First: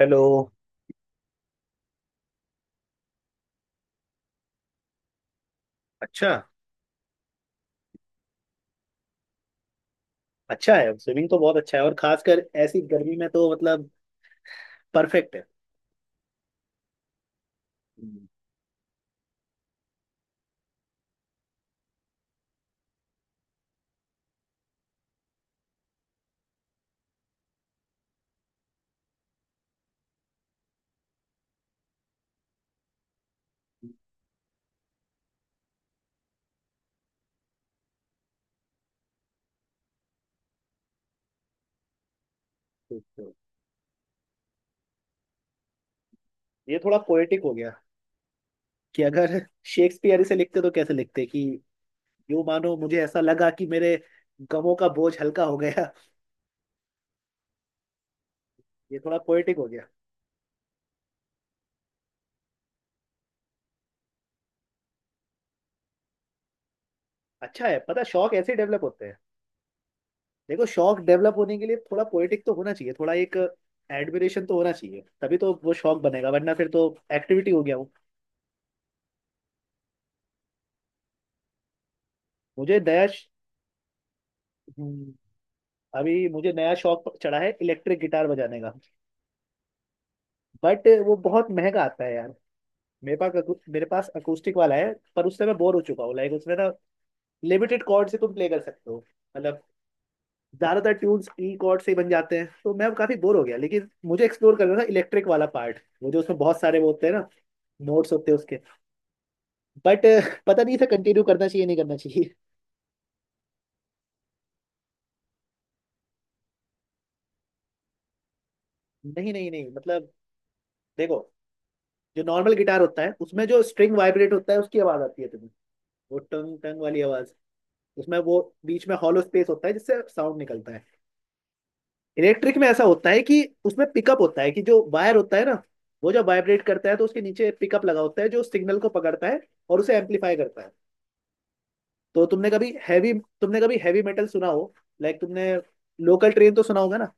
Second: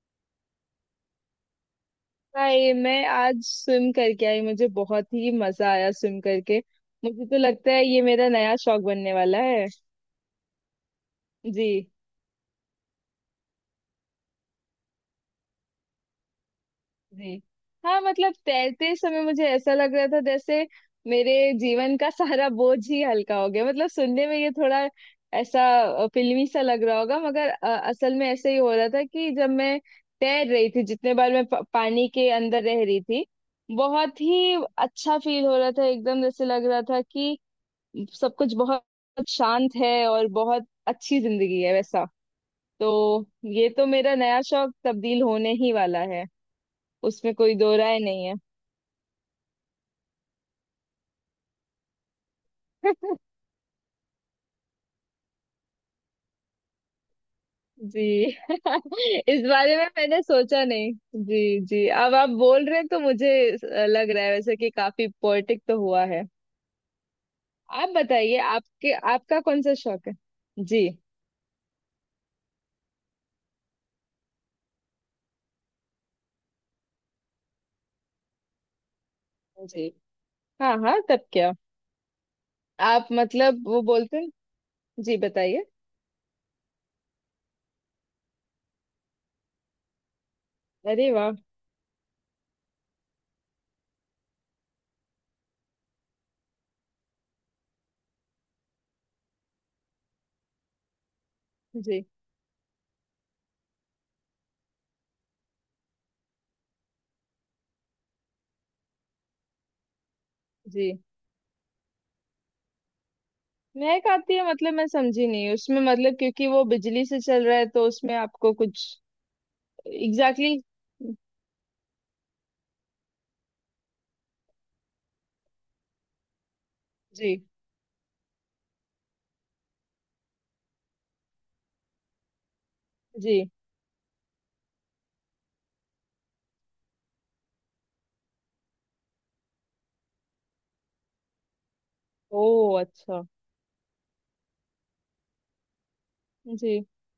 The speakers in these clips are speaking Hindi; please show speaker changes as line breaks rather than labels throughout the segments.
हेलो।
भाई, मैं आज स्विम करके आई। मुझे बहुत ही मजा आया स्विम
अच्छा।
करके। मुझे तो लगता है ये मेरा नया शौक बनने वाला है।
अच्छा है, स्विमिंग तो बहुत
जी।
अच्छा है और खासकर ऐसी गर्मी में तो मतलब परफेक्ट है।
जी। हाँ,
हम्म,
मतलब तैरते समय मुझे ऐसा लग रहा था जैसे मेरे जीवन का सारा बोझ ही हल्का हो गया। मतलब सुनने में ये थोड़ा ऐसा फिल्मी सा लग रहा होगा, मगर असल में ऐसे ही हो रहा था कि जब मैं तैर रही थी, जितने बार मैं पानी के अंदर रह रही थी बहुत ही अच्छा फील हो रहा था। एकदम जैसे लग रहा था कि सब कुछ बहुत शांत है और बहुत अच्छी जिंदगी है, वैसा।
ठीक
तो
है।
ये तो मेरा नया शौक तब्दील होने ही वाला है।
ये थोड़ा
उसमें
पोएटिक हो
कोई
गया
दो राय नहीं है।
कि अगर शेक्सपियर इसे लिखते तो कैसे लिखते कि यूं मानो मुझे ऐसा लगा कि मेरे गमों का बोझ हल्का हो गया।
जी।
ये थोड़ा
इस
पोएटिक हो
बारे
गया।
में मैंने सोचा नहीं। जी, जी, अब आप बोल रहे हैं तो मुझे लग रहा है वैसे कि काफी पोएटिक तो हुआ है।
अच्छा है,
आप
पता शौक
बताइए,
ऐसे डेवलप
आपके
होते हैं।
आपका कौन सा शौक है?
देखो,
जी।
शौक डेवलप होने के लिए थोड़ा पोएटिक तो होना चाहिए, थोड़ा एक एडमिरेशन तो होना चाहिए, तभी तो वो शौक बनेगा, वरना फिर तो एक्टिविटी हो गया वो।
जी। हाँ, हाँ, तब क्या?
मुझे दया।
आप मतलब वो बोलते हैं। जी, बताइए।
अभी मुझे नया शौक चढ़ा है, इलेक्ट्रिक गिटार बजाने का। बट
अरे
वो
वाह।
बहुत महंगा आता है यार। मेरे पास अकूस्टिक वाला है पर उससे मैं बोर हो चुका हूँ। लाइक उसमें ना लिमिटेड कॉर्ड से तुम प्ले कर सकते हो। मतलब ज्यादातर ट्यून्स ई कॉर्ड से ही
जी।
बन जाते हैं, तो मैं काफी बोर हो गया, लेकिन मुझे एक्सप्लोर करना था इलेक्ट्रिक वाला पार्ट। वो जो उसमें बहुत सारे वो होते हैं ना, नोट्स होते हैं उसके। बट पता नहीं इसे
जी।
कंटिन्यू करना चाहिए नहीं करना चाहिए।
मैं खाती है, मतलब मैं समझी नहीं उसमें, मतलब क्योंकि वो बिजली से चल रहा है तो उसमें आपको कुछ।
नहीं नहीं नहीं, मतलब
एग्जैक्टली exactly,
देखो, जो नॉर्मल गिटार होता है उसमें जो स्ट्रिंग वाइब्रेट होता है उसकी आवाज आती है तुम्हें, वो टंग टंग वाली आवाज।
जी।
उसमें वो बीच में हॉलो स्पेस होता है जिससे साउंड निकलता है। इलेक्ट्रिक में ऐसा होता है
जी।
कि उसमें पिकअप होता है कि जो वायर होता है ना, वो जब वाइब्रेट करता है तो उसके नीचे पिकअप लगा होता है जो सिग्नल को पकड़ता है और उसे एम्पलीफाई करता है। तो
ओ, अच्छा।
तुमने कभी हैवी मेटल सुना हो। लाइक तुमने लोकल ट्रेन तो सुना
जी।
होगा ना।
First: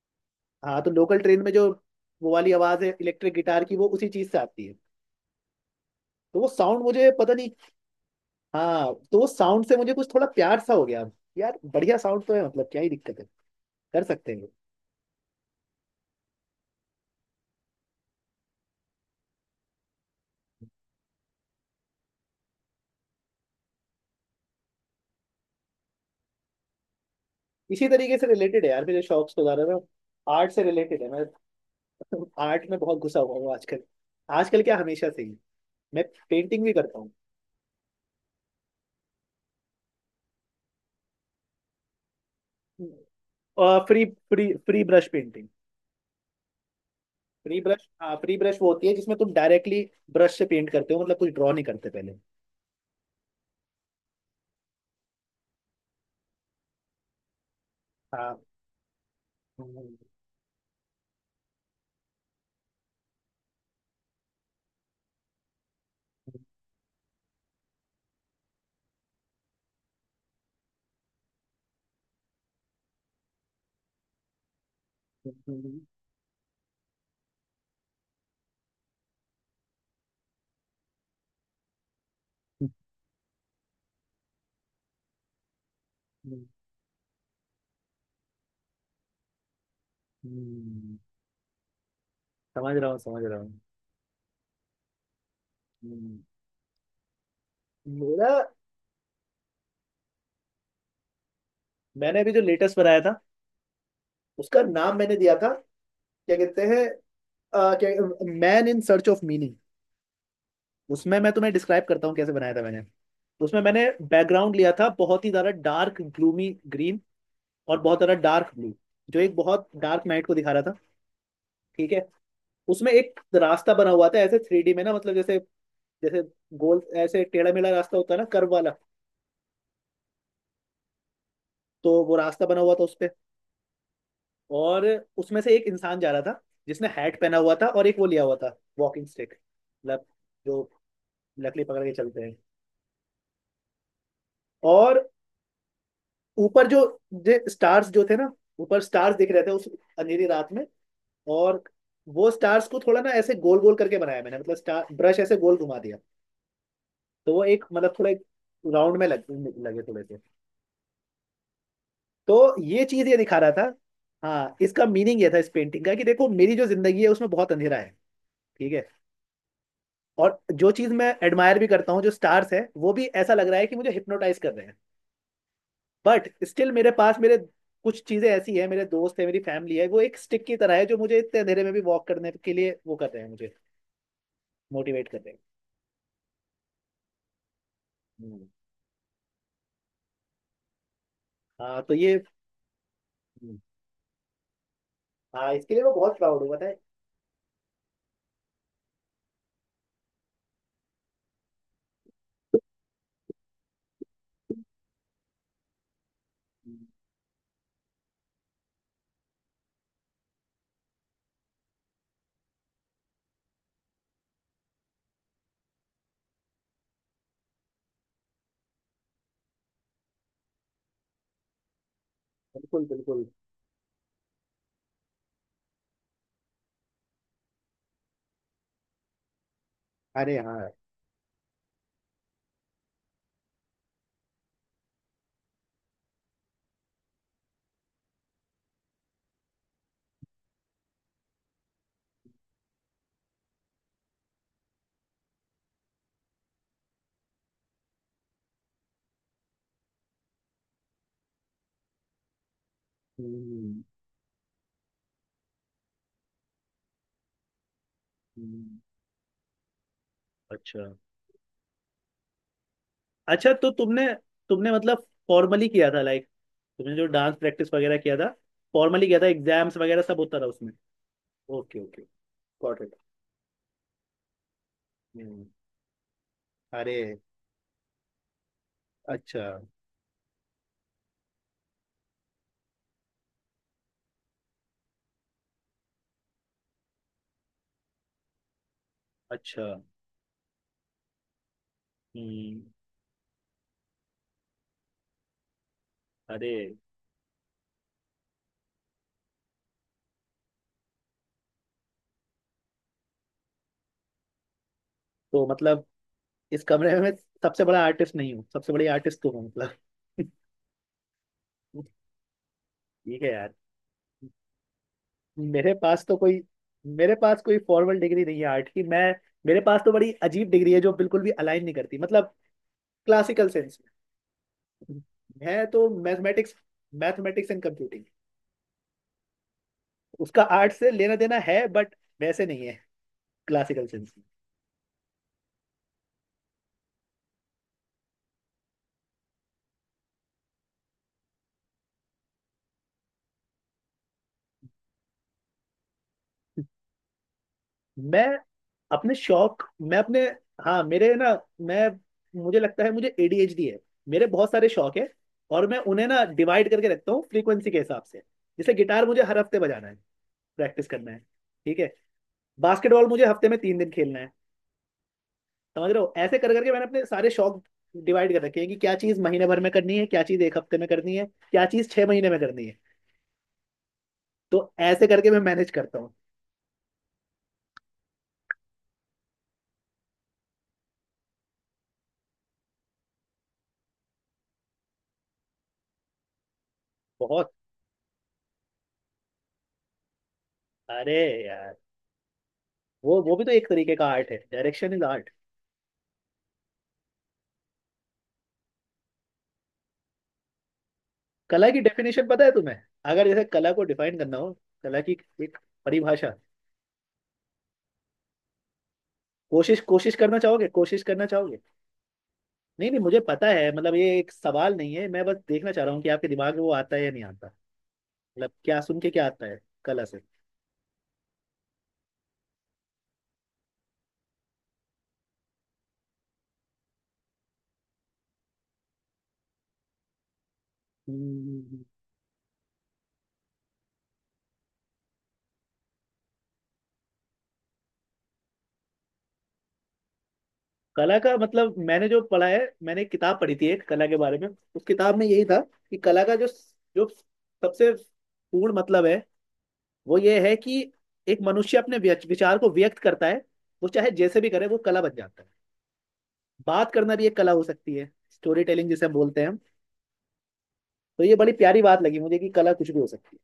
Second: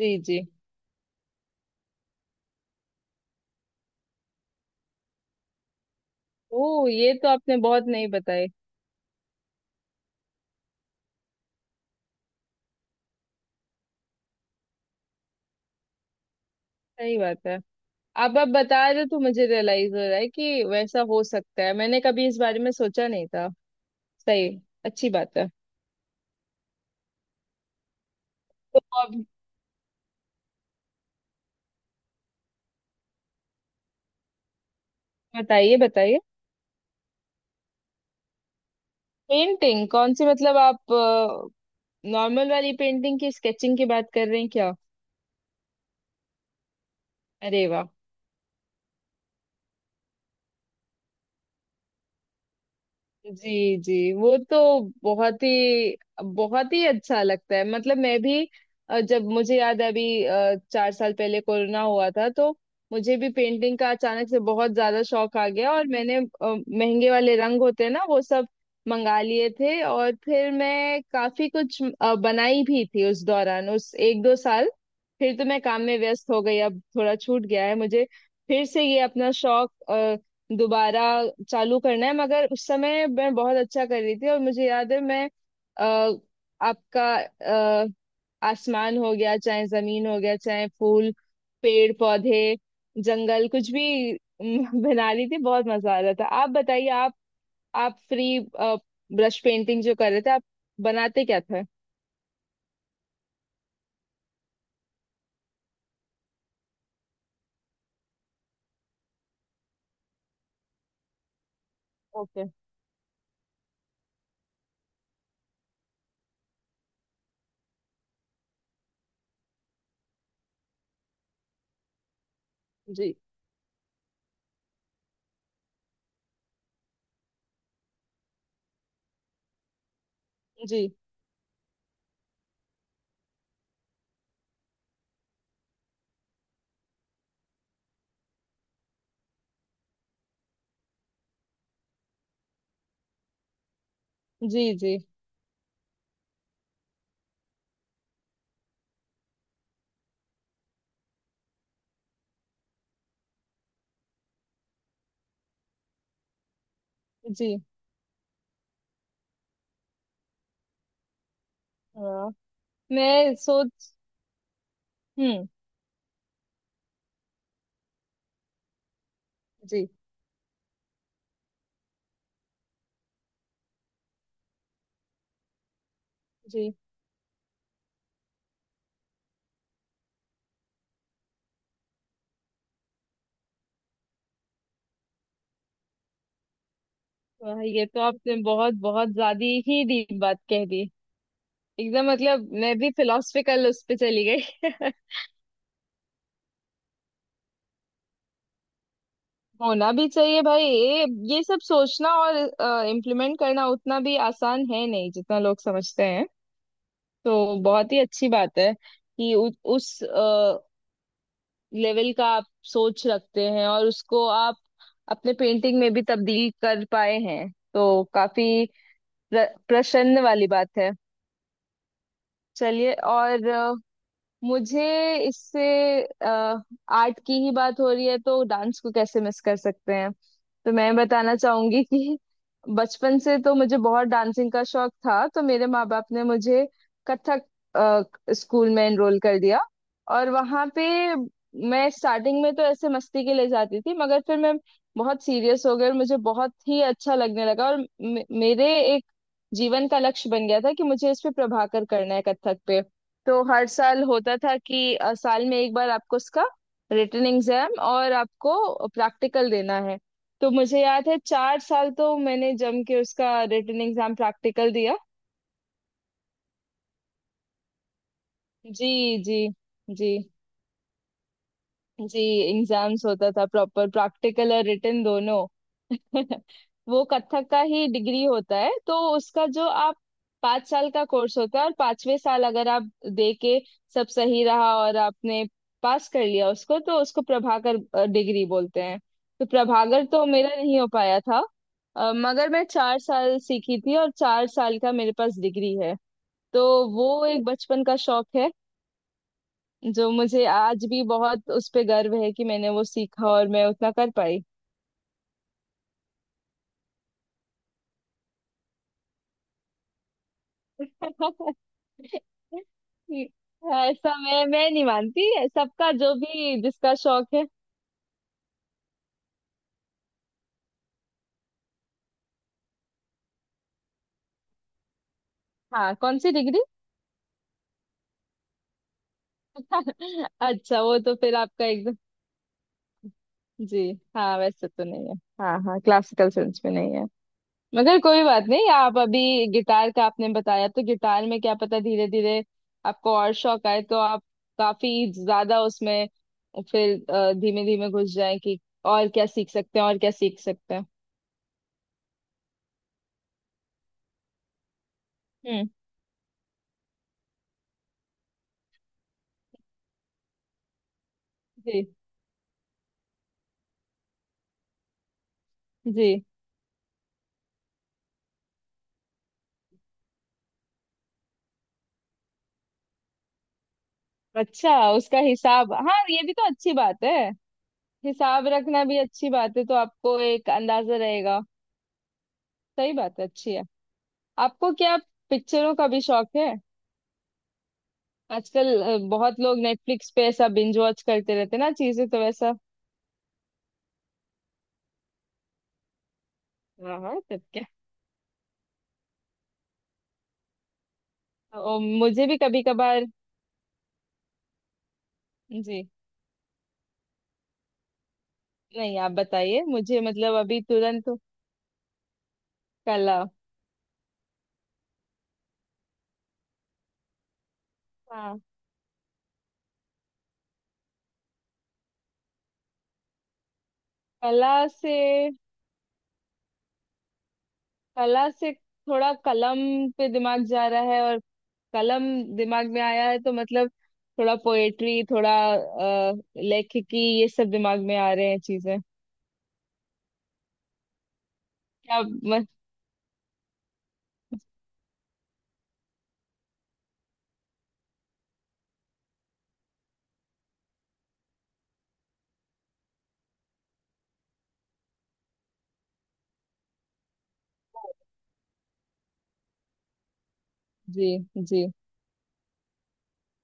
जी। जी।
हाँ, तो लोकल ट्रेन में जो वो वाली आवाज है, इलेक्ट्रिक गिटार की वो उसी चीज से आती है। तो वो साउंड
ओ,
मुझे
ये तो
पता नहीं।
आपने बहुत नहीं बताई।
हाँ, तो वो साउंड से मुझे कुछ थोड़ा प्यार सा हो गया। यार बढ़िया साउंड तो है, मतलब क्या ही दिक्कत है, कर सकते हैं।
सही बात है। अब आप बता रहे हो तो मुझे रियलाइज हो रहा है कि वैसा हो सकता है। मैंने कभी इस बारे में सोचा नहीं था। सही। अच्छी बात है।
इसी तरीके से रिलेटेड है
तो
यार, मेरे
अब
शौक से ज्यादा ना आर्ट से रिलेटेड है। मैं आर्ट में बहुत घुसा हुआ हूँ आजकल। आजकल क्या, हमेशा से ही।
बताइए,
मैं
बताइए।
पेंटिंग भी करता हूँ।
पेंटिंग कौन सी, मतलब आप नॉर्मल वाली पेंटिंग की, स्केचिंग
और
की
फ्री
बात कर रहे हैं
फ्री
क्या?
Free brush painting. फ्री
अरे
ब्रश,
वाह।
हाँ फ्री ब्रश वो होती है जिसमें तुम डायरेक्टली ब्रश से पेंट करते हो, मतलब कुछ ड्रॉ नहीं करते पहले।
जी, जी, वो तो बहुत ही, बहुत ही अच्छा लगता है। मतलब मैं
हाँ,
भी जब मुझे याद है, अभी चार साल पहले कोरोना हुआ था, तो मुझे भी पेंटिंग का अचानक से बहुत ज्यादा शौक आ गया। और मैंने महंगे वाले रंग होते हैं ना, वो सब मंगा लिए थे। और फिर मैं काफी कुछ बनाई भी थी उस दौरान, उस 1-2 साल। फिर तो मैं काम में व्यस्त हो गई। अब थोड़ा छूट गया है। मुझे फिर से ये अपना शौक दोबारा चालू करना है। मगर उस समय मैं बहुत अच्छा कर रही थी, और मुझे याद है मैं अ, आपका अ, आसमान हो गया, चाहे जमीन हो गया, चाहे फूल, पेड़ पौधे,
समझ रहा हूँ समझ रहा
जंगल,
हूँ।
कुछ भी बना रही थी, बहुत मजा आ रहा
हम्म,
था। आप बताइए, आप
मेरा
फ्री ब्रश पेंटिंग जो कर रहे थे, आप बनाते क्या थे?
मैंने अभी जो लेटेस्ट बनाया था उसका नाम मैंने दिया था, क्या कहते हैं, क्या, man in search of meaning. उसमें मैं तुम्हें डिस्क्राइब करता हूँ कैसे
ओके।
बनाया था मैंने। तो उसमें मैंने बैकग्राउंड लिया था बहुत ही ज्यादा डार्क ग्लूमी ग्रीन और बहुत ज्यादा डार्क ब्लू, जो एक बहुत डार्क नाइट को दिखा रहा था, ठीक है। उसमें
जी,
एक रास्ता बना हुआ था ऐसे थ्री डी में ना, मतलब जैसे जैसे गोल ऐसे टेढ़ा मेढ़ा रास्ता होता है ना, कर्व वाला।
जी,
तो वो रास्ता बना हुआ था उस पे, और उसमें से एक इंसान जा रहा था जिसने हैट पहना हुआ था और एक वो लिया हुआ था वॉकिंग स्टिक, मतलब जो लकड़ी पकड़ के चलते हैं।
जी, जी,
और ऊपर जो जे स्टार्स जो थे ना, ऊपर स्टार्स दिख रहे थे उस अंधेरी रात में। और वो स्टार्स को थोड़ा ना ऐसे गोल गोल करके बनाया मैंने, मतलब स्टार ब्रश ऐसे गोल घुमा दिया। तो वो
जी।
एक मतलब थोड़ा एक राउंड में लगे थोड़े से।
हाँ।
तो ये चीज ये
मैं
दिखा रहा था।
सोच।
हाँ, इसका मीनिंग ये था
हम्म।
इस पेंटिंग का कि देखो, मेरी जो जिंदगी है उसमें बहुत अंधेरा है, ठीक है।
जी।
और जो चीज मैं एडमायर भी करता हूँ, जो स्टार्स है, वो भी ऐसा लग रहा है कि मुझे हिप्नोटाइज कर रहे हैं। बट स्टिल
जी।
मेरे पास मेरे कुछ चीजें ऐसी है, मेरे दोस्त है, मेरी फैमिली है, वो एक स्टिक की तरह है जो मुझे इतने अंधेरे में भी वॉक करने के लिए वो कर रहे हैं, मुझे मोटिवेट कर रहे हैं।
वाह, ये तो आपने
हम्म,
बहुत, बहुत ज्यादा ही डीप बात कह दी।
हाँ तो
एकदम,
ये।
मतलब मैं भी
हम्म,
फिलोसफिकल उस पे चली गई।
हाँ इसके लिए मैं बहुत प्राउड हूँ, पता है।
होना भी चाहिए भाई। ये सब सोचना और इम्प्लीमेंट करना उतना भी आसान है नहीं जितना लोग समझते हैं।
हम्म,
तो बहुत ही अच्छी बात है कि उस लेवल का आप सोच रखते हैं, और उसको आप अपने पेंटिंग में भी तब्दील कर पाए हैं तो काफी प्रसन्न वाली बात है।
बिल्कुल
चलिए।
बिल्कुल।
और मुझे, इससे आर्ट की ही बात हो रही है तो डांस को कैसे मिस कर सकते हैं।
अरे हाँ।
तो मैं बताना चाहूंगी कि बचपन से तो मुझे बहुत डांसिंग का शौक था। तो मेरे माँ बाप ने मुझे कथक स्कूल में एनरोल कर दिया। और वहाँ पे मैं स्टार्टिंग में तो ऐसे मस्ती के लिए जाती थी, मगर फिर मैं बहुत सीरियस हो गई और मुझे बहुत ही अच्छा लगने लगा। और मेरे एक जीवन का लक्ष्य बन गया था कि मुझे इस पे प्रभाकर करना है, कथक पे। तो हर
हम्म,
साल होता था कि साल में एक बार आपको उसका रिटन एग्जाम और
हम्म।
आपको प्रैक्टिकल देना है। तो मुझे
अच्छा।
याद है, 4 साल तो मैंने जम के उसका
अच्छा तो
रिटन
तुमने
एग्जाम
तुमने
प्रैक्टिकल दिया।
मतलब फॉर्मली किया था, लाइक तुमने जो डांस प्रैक्टिस वगैरह किया था
जी।
फॉर्मली किया था,
जी।
एग्जाम्स वगैरह
जी।
सब होता था उसमें। Okay okay.
जी।
Got it.
एग्जाम्स होता था, प्रॉपर प्रैक्टिकल और रिटन दोनों।
हम्म, अरे,
वो कथक का ही डिग्री होता है, तो
अच्छा।
उसका जो आप 5 साल का कोर्स होता है, और 5वें साल अगर आप दे के सब सही रहा और आपने पास कर लिया उसको, तो उसको प्रभाकर डिग्री बोलते हैं। तो
अच्छा।
प्रभाकर तो मेरा नहीं हो पाया था, मगर
हम्म।
मैं 4 साल सीखी थी, और 4 साल का मेरे पास डिग्री है।
अरे।
तो वो एक बचपन का शौक है जो मुझे आज भी बहुत उस पे गर्व है कि मैंने वो सीखा और मैं उतना कर पाई।
तो मतलब इस कमरे में मैं सबसे बड़ा आर्टिस्ट नहीं हूँ, सबसे बड़ी आर्टिस्ट तू हूँ मतलब। ठीक है यार।
ऐसा मैं नहीं मानती,
मेरे
सबका
पास
जो
तो कोई,
भी, जिसका
मेरे
शौक
पास
है।
कोई फॉर्मल डिग्री नहीं है आर्ट की। मैं, मेरे पास तो बड़ी अजीब डिग्री है जो बिल्कुल भी अलाइन नहीं करती, मतलब क्लासिकल सेंस में। मैं तो
हाँ, कौन सी
mathematics,
degree?
Mathematics and computing. उसका आर्ट
अच्छा,
से
वो तो
लेना
फिर
देना
आपका
है, बट
एकदम।
वैसे नहीं है
जी।
क्लासिकल सेंस में।
हाँ, वैसे तो नहीं है। हाँ, हाँ, क्लासिकल सेंस में नहीं है। मगर कोई बात नहीं, आप अभी गिटार का आपने बताया, तो गिटार में क्या पता, धीरे धीरे आपको और शौक आए तो आप काफी ज्यादा उसमें फिर धीमे धीमे घुस
मैं
जाए कि और
अपने
क्या सीख
शौक,
सकते हैं, और
मैं
क्या
अपने,
सीख सकते
हाँ
हैं।
मेरे ना, मैं, मुझे लगता है मुझे एडीएचडी है। मेरे बहुत सारे शौक है और
हम्म।
मैं उन्हें ना डिवाइड करके रखता हूँ फ्रीक्वेंसी के हिसाब से। जैसे गिटार मुझे हर हफ्ते बजाना है, प्रैक्टिस करना है, ठीक
जी।
है। बास्केटबॉल मुझे हफ्ते में तीन दिन खेलना है। समझ रहे हो,
जी।
ऐसे कर करके मैंने अपने सारे शौक डिवाइड कर रखे हैं कि क्या चीज महीने भर में करनी है, क्या चीज एक हफ्ते में करनी है, क्या चीज छह महीने में करनी है। तो
अच्छा,
ऐसे
उसका
करके मैं मैनेज
हिसाब, हाँ
करता हूँ।
ये भी तो अच्छी बात है। हिसाब रखना भी अच्छी बात है, तो आपको एक अंदाजा रहेगा। सही बात है। अच्छी है। आपको क्या पिक्चरों का भी शौक है?
बहुत।
आजकल बहुत लोग नेटफ्लिक्स पे ऐसा बिंज वॉच
अरे
करते रहते हैं ना
यार,
चीजें, तो वैसा।
वो भी तो एक तरीके का आर्ट है, डायरेक्शन इज आर्ट।
हाँ, हाँ, तब क्या?
कला की
और
डेफिनेशन
मुझे भी
पता है
कभी
तुम्हें,
कभार।
अगर जैसे कला को डिफाइन करना हो, कला की एक
जी,
परिभाषा,
नहीं, आप बताइए
कोशिश,
मुझे,
कोशिश
मतलब
करना
अभी
चाहोगे, कोशिश
तुरंत।
करना चाहोगे। नहीं नहीं,
कला।
मुझे पता है, मतलब ये एक सवाल नहीं है, मैं बस देखना चाह रहा हूँ कि आपके दिमाग में वो आता है या नहीं आता।
हाँ।
मतलब क्या सुन के क्या आता है कला से।
कला से। कला से थोड़ा कलम पे दिमाग जा रहा है, और
हम्म,
कलम दिमाग में आया है तो मतलब थोड़ा पोएट्री, थोड़ा लेखिकी, ये सब दिमाग में आ रहे हैं चीजें।
कला का मतलब
क्या
मैंने जो पढ़ा
मस्त।
है, मैंने एक किताब पढ़ी थी एक कला के बारे में, उस किताब में यही था कि कला का जो, जो सबसे पूर्ण मतलब है, वो ये है कि एक मनुष्य अपने विचार को व्यक्त करता है, वो चाहे जैसे भी करे वो कला बन जाता है। बात करना भी एक कला हो सकती है, स्टोरी टेलिंग जिसे हम बोलते हैं हम।
जी।
तो ये बड़ी
जी।
प्यारी बात लगी मुझे कि कला कुछ भी हो सकती है।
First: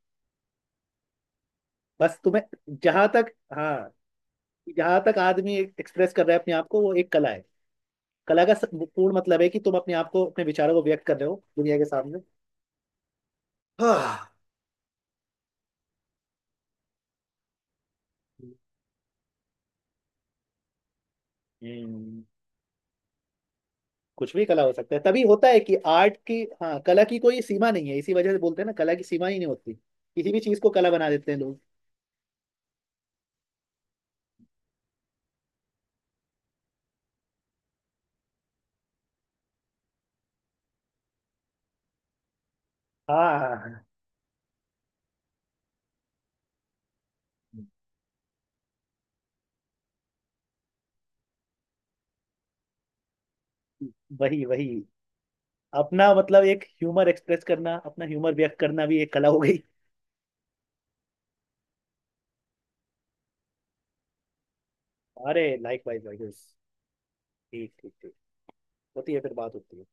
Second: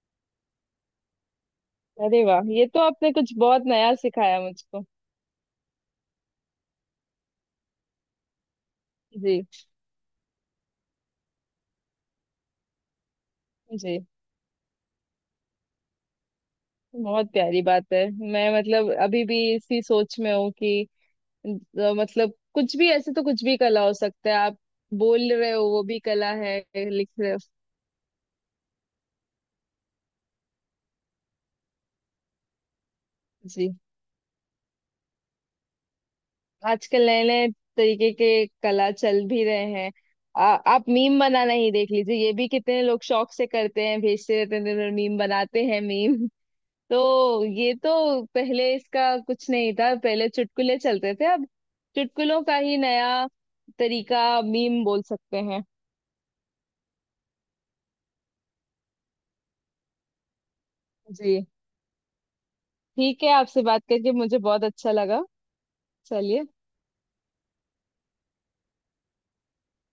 बस
अरे
तुम्हें,
वाह, ये तो
जहां
आपने
तक,
कुछ बहुत
हाँ
नया सिखाया मुझको।
जहां तक आदमी एक्सप्रेस कर रहा है अपने आप को, वो एक कला है। कला का पूर्ण
जी।
मतलब है कि तुम अपने आप को, अपने विचारों को व्यक्त कर रहे हो दुनिया के सामने।
जी।
हाँ।
बहुत प्यारी बात है। मैं मतलब अभी भी इसी सोच में हूँ कि अ,
हम्म,
मतलब कुछ भी, ऐसे तो कुछ भी कला हो सकता
कुछ
है।
भी
आप
कला हो सकता है, तभी
बोल
होता
रहे
है
हो
कि
वो भी
आर्ट
कला
की,
है।
हाँ कला
लिख
की
रहे हो।
कोई सीमा नहीं है। इसी वजह से बोलते हैं ना, कला की सीमा ही नहीं होती, किसी भी चीज को कला बना देते हैं लोग।
जी। आजकल नए नए तरीके के कला चल भी रहे हैं। आप मीम बनाना ही देख लीजिए, ये भी कितने लोग शौक से
हाँ,
करते हैं, भेजते रहते हैं, मीम बनाते हैं मीम। तो ये तो पहले इसका कुछ नहीं था, पहले चुटकुले चलते थे, अब चुटकुलों का ही नया तरीका
वही
मीम
वही
बोल सकते हैं।
अपना मतलब एक ह्यूमर एक्सप्रेस करना, अपना ह्यूमर व्यक्त करना भी एक कला हो गई।
जी। ठीक है, आपसे बात करके मुझे बहुत अच्छा लगा।
अरे लाइक वाइज।
चलिए।
ठीक ठीक ठीक। होती है, फिर बात होती है।